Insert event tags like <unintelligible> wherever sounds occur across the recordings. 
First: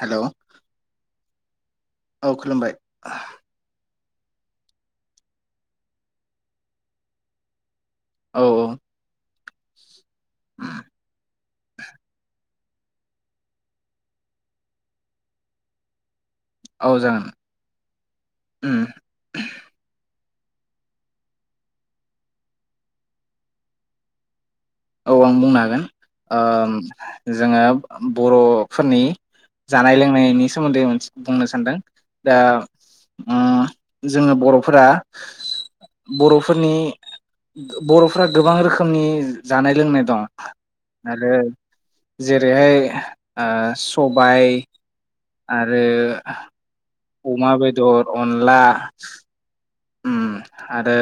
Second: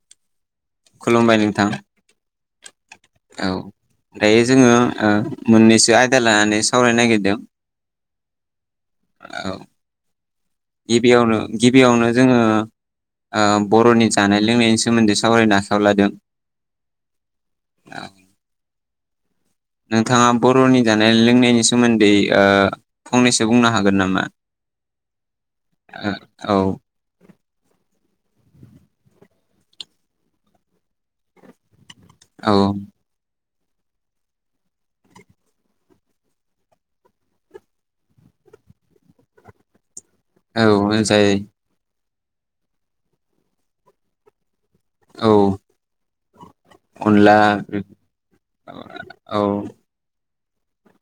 Hello खुलुमबाय नोंथां औ खुलुमबाय औ दायो जोङो ओ मोननैसो आयदा लानानै सावरायनो नागिरदों औ आरो गिबियावनो गिबियावनो जोङो बरनि जानाय लोंनायनि सोमोन्दै सावरायनो आखायाव लादों औ औ जागोन नोंथाङा बर'नि जानाय लोंनायनि सोमोन्दै ओ फंनैसो बुंनो हागोन नामा? औ आं बुंनो हागोन ओ ओम जोङो बर' फोरनि जानाय लोंनायनि सोमोन्दैसे बुंनो सानदों। दा औ उम जोङो बर'फोरा बर'फोरनि बर'फ्रा गोबां रोखोमनि जानाय लोंनाय दं औ औ जाय आरो जेरैहाय सबाय औ आरो अनला अमा बेदर अनला औ उम आरो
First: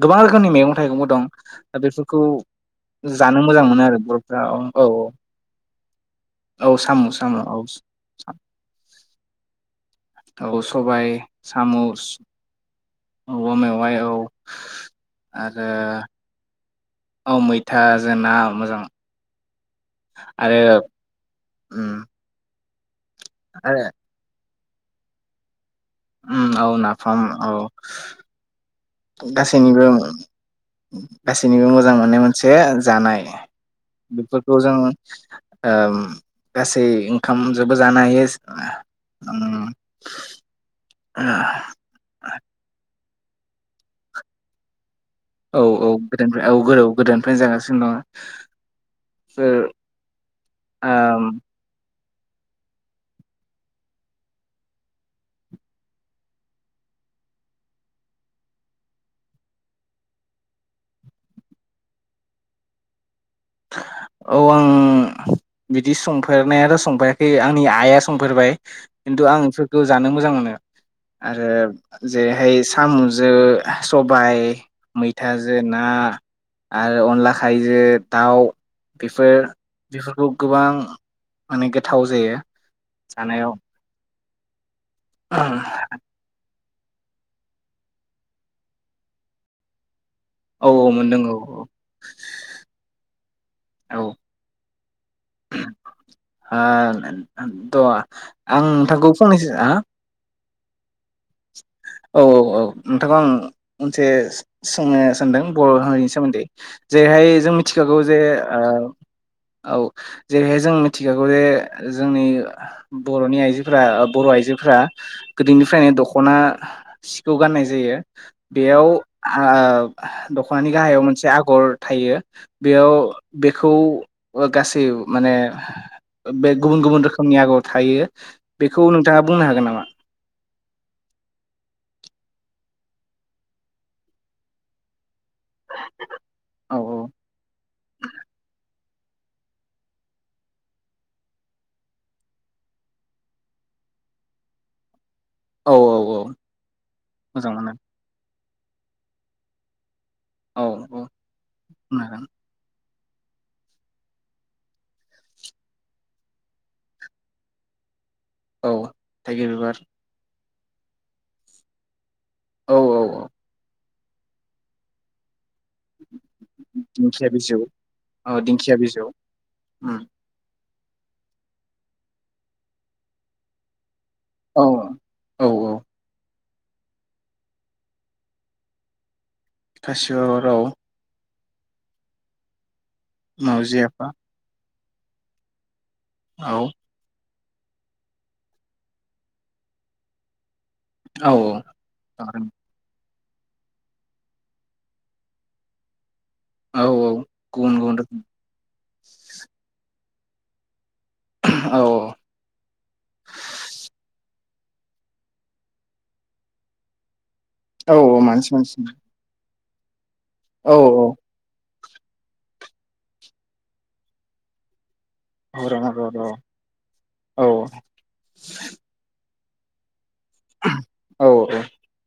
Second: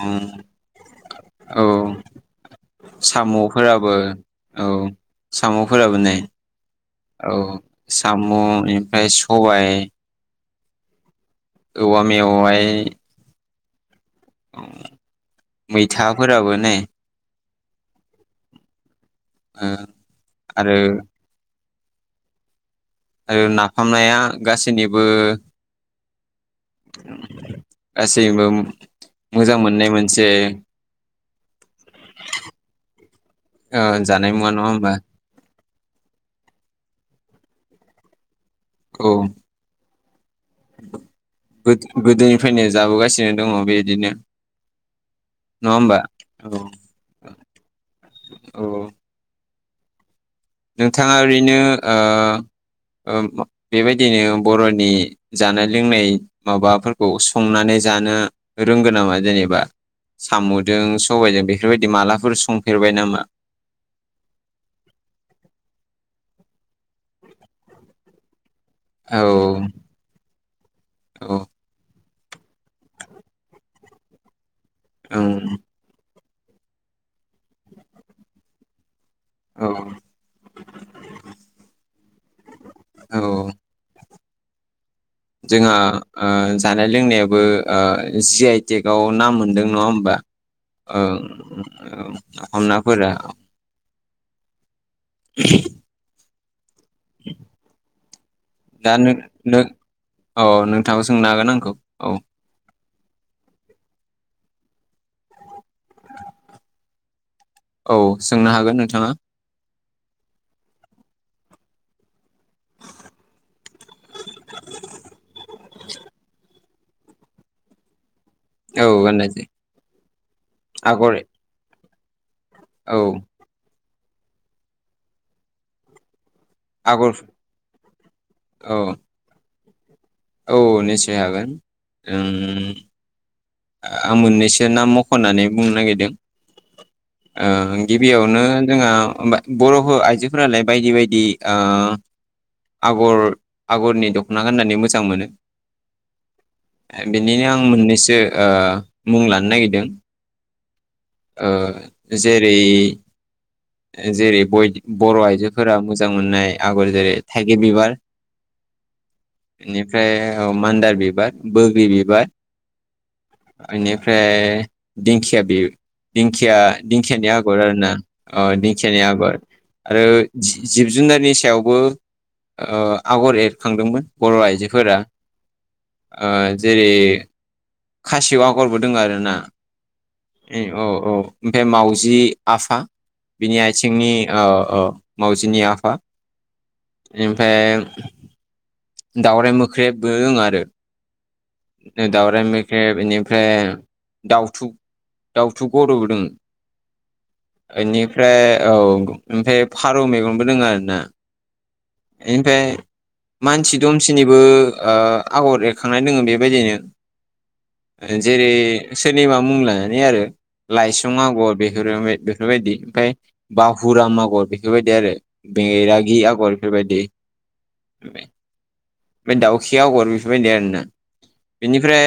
उम गोबां रोखोमनि मैगं थाइगंबो दं औ दा बेफोरखौ जानो मोजां मोनो साम'फोराबो आरो बर'फ्रा औ साम'फोराबो नेै औ साम' साम' औ साम' ओमफ्राय सबाय औ सबाय औवा सामुस मेवाइ औवा मेवाइ औ मैथाफोराबो ने अ मैथा जोंना मोजां उम आरो उम आरो नाफामनाया गासैनिबो उम औ नाफाम औ गासैबो मोजां गासैनिबो मोननाय मोनसे गासैनिबो मोजां मोननाय मोनसे जानाय ओ जानाय मुवा बेफोरखौ नङा जों होमबा ओम गासै ओंखाम जबो जानो हायो औ उम गोदोनिफ्रायनो जाबोगासिनो दङ बेबायदिनो औ औ गोदोनिफ्राय औ गोदो गोदोनिफ्रायनो जागासिनो औ दङ। नोंथाङा ओम ओरैनो बेबायदिनो बर'नि जानाय लोंनाय माबाफोरखौ संनानै जानो रोंगोन नामा जेनेबा साम'जों सबायजों बेफोरबायदि मालाफोर संफेरबाय नामा? औ आं बिदि संफेरनायाथ' संफेराखै आंनि आइआ संफेरबाय औ खिन्थु आं बेफोरखौ जानो मोजां मोनो औ आरो जेरैहाय साम'जों सबाय ओं मैथाजों ना आरो अनला खारैजों दाउ बेफोर औ बेफोरखौ गोबां माने गोथाव जायो। औ जानायाव जोंहा ओ जानाय लोंनायाबो जि आइटेकव नाम मोनदों नङा होमबा औ नाफाम नाफोरा <inaudible> औ द' आं दा नोंथांखौ नों फंनैसो नों हा <unintelligible> औ नोंथाङो सोंनो हागोन आंखौ औ नोंथांखौ आं मोनसे सोंनो सानदों बर' हारिनि सोमोन्दै जेरैहाय जों औ मिथिखागौ जे सोंनो हागोन ओ नोंथाङा औ जेरैहाय जों मिथिखागौ जे जोंनि बर'नि आइजोफोरा बर' आइजोफ्रा गोदोनिफ्रायनो दख'ना सिखौ गाननाय जायो। बेयाव औ गाननाय आ जोम दख'नानि गाहायाव आगर मोनसे आगर थायो। बेयाव औ बेखौ गासै माने बे गुबुन गुबुन रोखोमनि आगर थायो औ बेखौ नोंथाङा बुंनो हागोन नामा? औ निसय हागोन आं मोननैसो नाम म खननानै बुंनो नागिरदों औ गिबियावनो जोंहा बर' आइजोफोरालाय बायदि बायदि आगर आगरनि दख'ना गाननानै मोजां मोनो औ औ औ बिनिनो मोजां आं मोनो मोननैसो मुं लानो नागिरदों औ औ बुंनो हागोन जेरै <inaudible> जेरै बर' आइजोफोरा मोजां मोननाय आगर जेरै थाइगिर बिबार औ थाइगिर बिबार बेनिफ्राय औ मान्दार बिबार बोग्रि बिबार औ औ औ बेनिफ्राय दिंखिया बे दिंखिया दिंखियानि दिंखिया बिजौ आगर आरो ना औ अ दिंखिया दिंखियानि बिजौ आगर उम आरो जिब जुनारनि सायावबो आगर एरखांदोंमोन बर' औ आइजोफोरा औ औ जेरै खासियाव आगरबो दङ आरो ना खासिबो आगर ओमफ्राय मावजि आफा बिनि मावजि आफा आथिंनि मावजिनि आफा औ बेनिफ्राय दावराइ मोख्रेबबो दं आरो औ दावराय मोख्रेब ओमफ्राय दाउथु दाउथु गदबोदों औ गुबुन गुबुन रोखोम बेनिफ्राय औ ओमफ्राय ओ बेनिफ्राय औ मानसि दुमसिनि बो आगर एरखांनाय दंङबेबायदिनो औ औ मानसि जेरै मानसि सोरनिबा मुं लानानै आरो औ औ लाइसुं आगर बेफोर बेफोरबायदि ओमफफ्राय बाहुरा मागुर बेफोरबायदि आरो औ र' र' र' बेंगरागि आगर बेफोरबायदि औ ओमफ्राय दाउस्रि आगर बिफोरबाय दे आरोना औ बिनिफ्राय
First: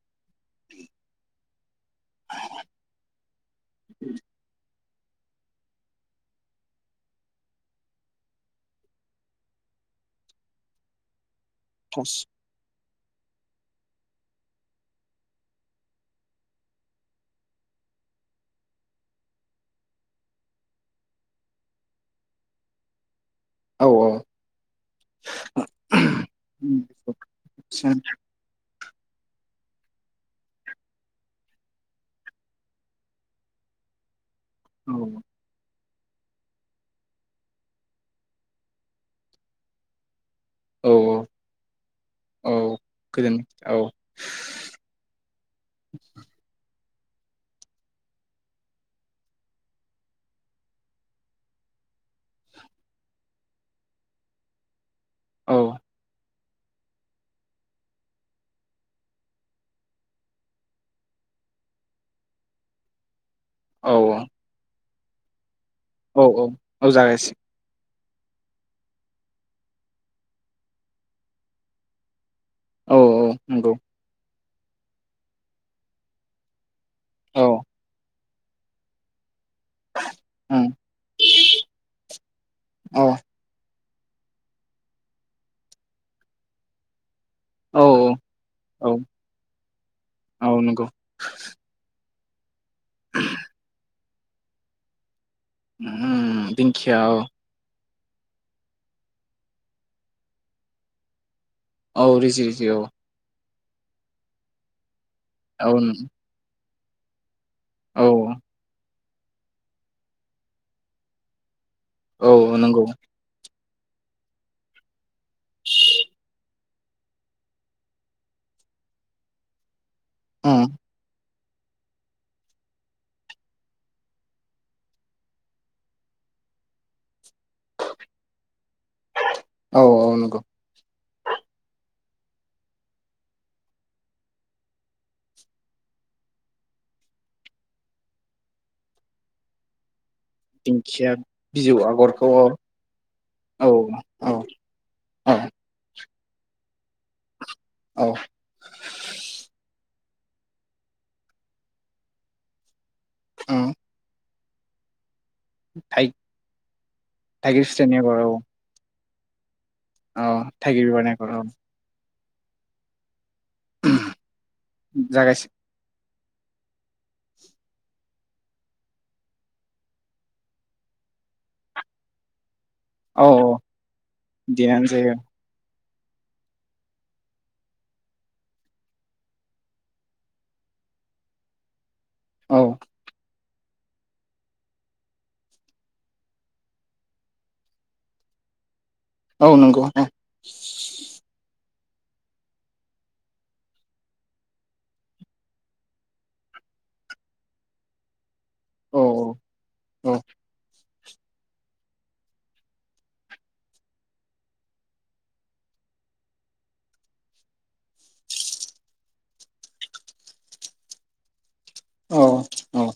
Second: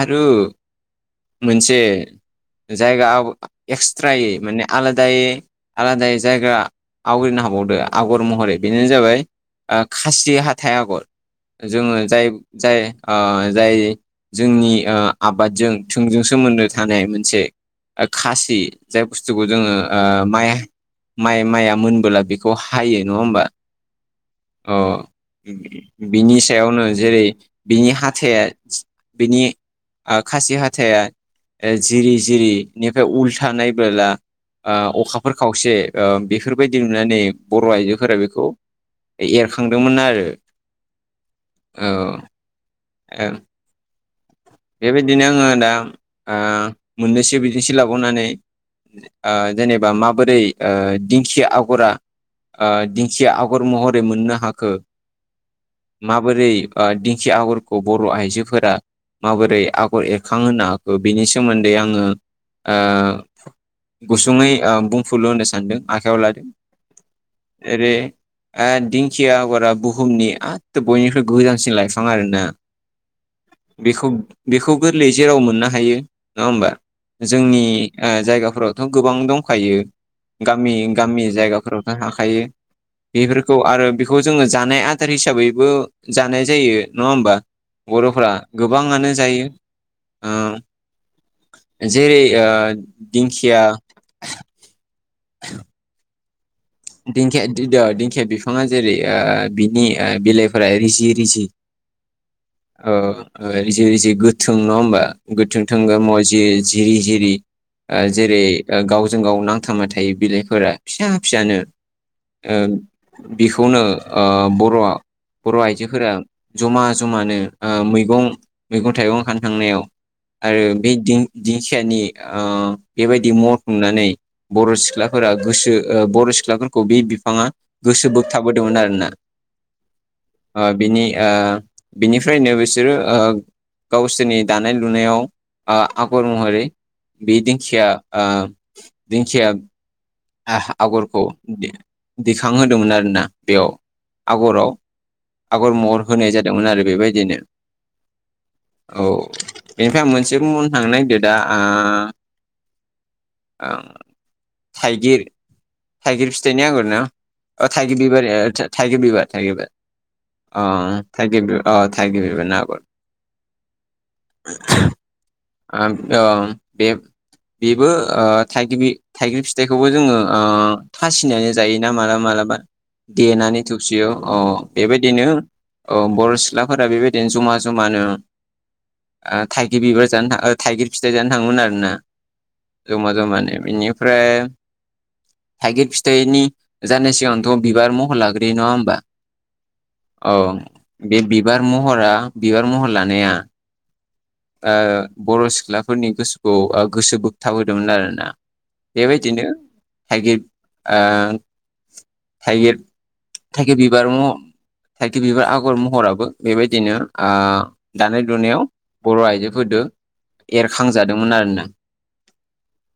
आरो मोनसे जायगा एक्सट्रा माने आलादायै आलादायै जायगा आवग्रिनो हाबावदो आगर महरै बेनोनो जाबाय खासि हाथाय आगर जोङो थस जाय जाय जाय जोंनि आबादजों थोंजों सोमोन्दो थानाय मोनसे खासि जाय बुस्थुखौ जोङो माइ माइ माइया मोनबोला बेखौ हायो नङा होमबा औ औ अ बिनि सायावनो जेरै बिनि हाथाइया बिनि खासि हाथाइया जिरि जिरिनिफ्राय उल्था नायबोला अखाफोर खावसे बेफोरबायदि नुनानै बर' आइजोफोरा बेखौ एरखांदोंमोन आरो औ औ औ गोजोन औ बेबायदिनो आङो दा मोननैसो बिदिनथि लाबावनानै जेनेबा माबोरै दिंखिया आगरा दिंखिया आगर महरै मोननो हाखो औ माबोरै दिंखि आगरखौ बर' आइजोफोरा माबोरै आगर एरखांहोनो हाखो बिनि सोमोन्दै आङो ओ औ गुसुङै बुंफुरलु होनो सानदों आखायाव औ लादों औ औ जागायसै जेरै आ दिंखिया आगरा बुहुमनि एथ' बयनिख्रुइ गोजानसिन लाइफां आरोना। औ औ नंगौ बेखौ बेखौ गोरलैयै जेराव मोननो हायो नङा होमबा औ जोंनि जायगा फोरावथ' गोबां दं। खायो उम गामि गामि जायगाफोराव हायो औ बेफोरखौ आरो बेखौ जोङो जानाय आदार हिसाबैबो जानाय जायो नङा होमबा औ औ बर'फ्रा? औ गोबाङानो जायो। औ ज जेरै ओ दिंखिया उम दिंखिया औ दिंखिया द-दिंखिया बिफाङा जेरै बिनि बिलाइफोरा रिजि रिजि। औ रिजि रिजि औ। ओ रिजि रिजि गोथों नङा होमबा? गोथों औ थोंगोर एसे जिरि जिरि औ जेरै गावजों गाव नांथाबना थायो बिलाइफोरा फिसा फिसानो। ओ औ नंगौ बेखौनो ओ बर'आ बर' आइजोफोरा जमा जमानो मैगं मैगं थाइगं खानो थांनायाव आरो उम बे दिं दिंखियानि ओ बेबायदि मथ नुनानै बर' सिख्लाफोरा गोसो बर' सिख्लाफोरखौ खो बे बि फाङा गोसो बोगथाबोदोंमोन आरोना औ औ नंगौ ओ बिनि ओ बिनिफ्रायनो बिसोरो ओ गावसोरनि दानाय लुनायाव आ आगर महरै बे दिंखिया ओ दिंखिया दिंखिया आगरखौ बिजौ आगरखौ औ दिखांहोदोंमोन आरोना बेयाव औ औ आगराव औ आगर महर होनाय जादोंमोन आरो बेबायदिनो औ औ बेनिफ्राय आं मोन से बुंनो थांनो नागिरदों दा उम थाइगिर थाइगिर फिथाइनि आगर ना अ फिथाइनि थाइगिर आगर बिबार औ थाइगिर बिबार। थाइगिर बिबार औ थाइगिर अ बिबारनि थाइ आगर बि औ अ थाइगिर बि आरो ना जागासि आ ओं बे बेबो ओ थाइगिबि-थाइगिर फिथाइखौबो जोङो थासिनानै जायोना मालाबा मालाबा। औ औ देनानै थौबसियाव अ देनानै जायो बेबायदिनो औ बर' सिख्लाफोरा बेबायदिनो जमा जमानो थाइगिर बिबार जानो थां थाइगिर फिथाइ जानो थाङोमोन आरोना औ जमा जमानो बेनिफ्राय थाइगिर फिथाइनि जानाय सिगांथ' बिबार महर लाग्रोयो नङा होमबा? औ नंगौ औ बे बिबार महरा बिबार महर लानाया ओ बर' सिख्लाफोरनि गोसोखौ गोसो बोगथाब होदोंमोन आरोना। औ बेबायदिनो औ थाइगिर ओ थाइगिर थाइगिर बिबार म थाइगिर बिबार आगर महराबो बेबायदिनो आ दानाय लुनायाव बर' आइजोफोरदो एरखांजादोंमोन आरोना। औ औ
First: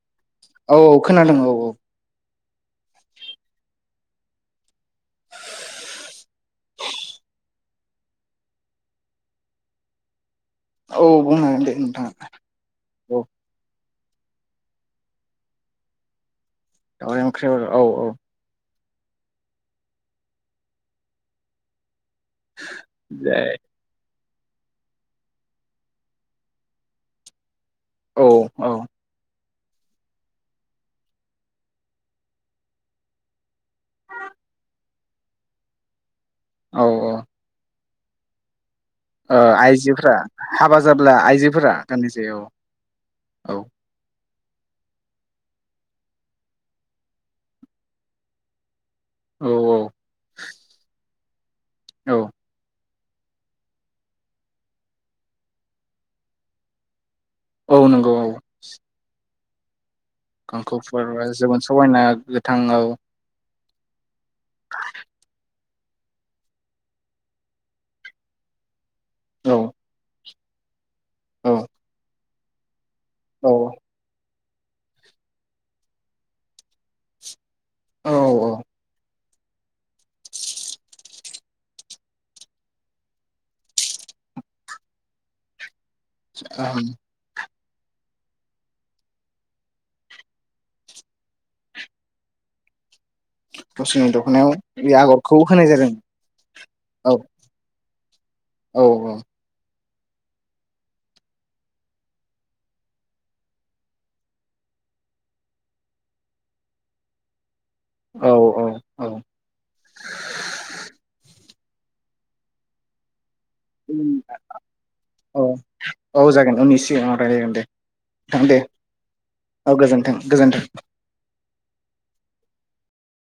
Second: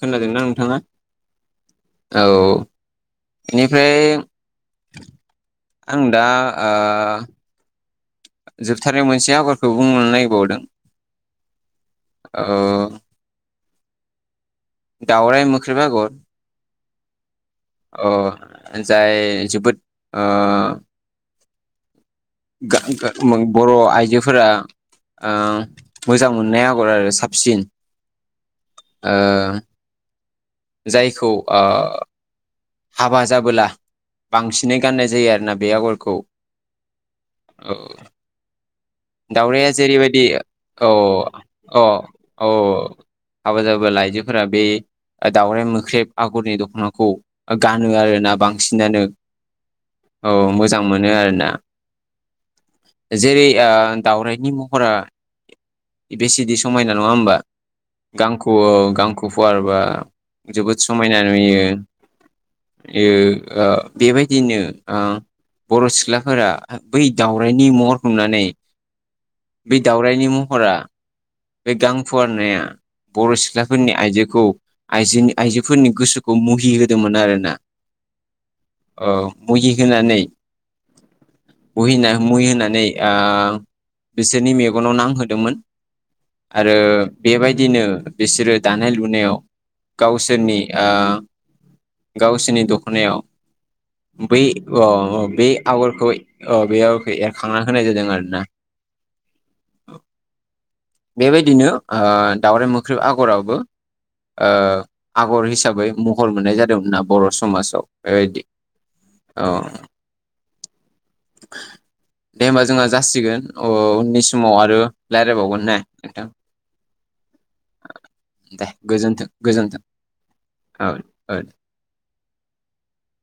खोनादोंना नोंथाङा औ औ खोनादों औ औ। औ बेनिफ्राय आं दा आ जोबथारनायाव मोनसे आगरखौ बुंनो नागिरबावदों औ बुंनो हागोन दे नोंथाङा ओ औ दाउराइ मोख्रेब आगर ओंख्रि औ औ ओ जाय जोबोद बर' आइजो फोर मोजां मोननाय आगर आरो साबसिन औ औ जायखौ हाबा जाबोला बांसिनै गाननाय जायो आरोना बे आगरखौ औ औ औ ओ दाउरायया आइजोफ्रा जेरैबायदि हाबा औ जाब्ला आइजोफोरा औ गाननाय जायो औ औ <inaudible> फोर बे दाउरे मोख्रेब आगरनि दख'नाखौ गानो आरोना बांसिनानो औ औ मोजां मोनो आरोना औ जेरै दावरायाइनि महरा बेसेदि समायना नङा होमबा औ नंगौ औ गांखौ गांखौ फुवारबा जोबोद गांखौ समायना फुवारबा जोबोद समायना गोथां औ नुयोयो बेबायदिनो बर' सिख्लाफोरा बै दाावरायनि महर हमनानै औ बे दावरायनि महरा औ बे गां फुवारनाया बर' औ सिख्लाफोरनि आइजोखौ आइजोनि आइजोफोरनि गोसोखौ मुहि होदोंमोन आरोना औ औ मुहि होनानै मुहि होनानै बिसोरनि मेगनाव नांहोदोंमोन आरो बेबायदि बिदिनो बिसोरो दानाय लुनायाव गावसोरनि गावसोरनि दख'नायाव गावसोरनि बै दख'नायाव औ बे आगरखौ बे होनाय जादों आगरखौ बे औ आगरखौ एरखांना होनाय जादों आरोना। औ औ औ बेबायदिनो दाावराइ मोख्रब आगरावबो आगर हिसाबै महर मोननाय जादोंमोनना बर' समाजाव औ बेबायदि औ अ दे होमबा जोंहा जासिगोन उननि समाव आरो औ रायज्लायबावगोन ने औ नोंथां जागोन उननि सिगाङाव र जागोन दे नां दे औ गोजोनथों गोजोन्थों। <inaudible>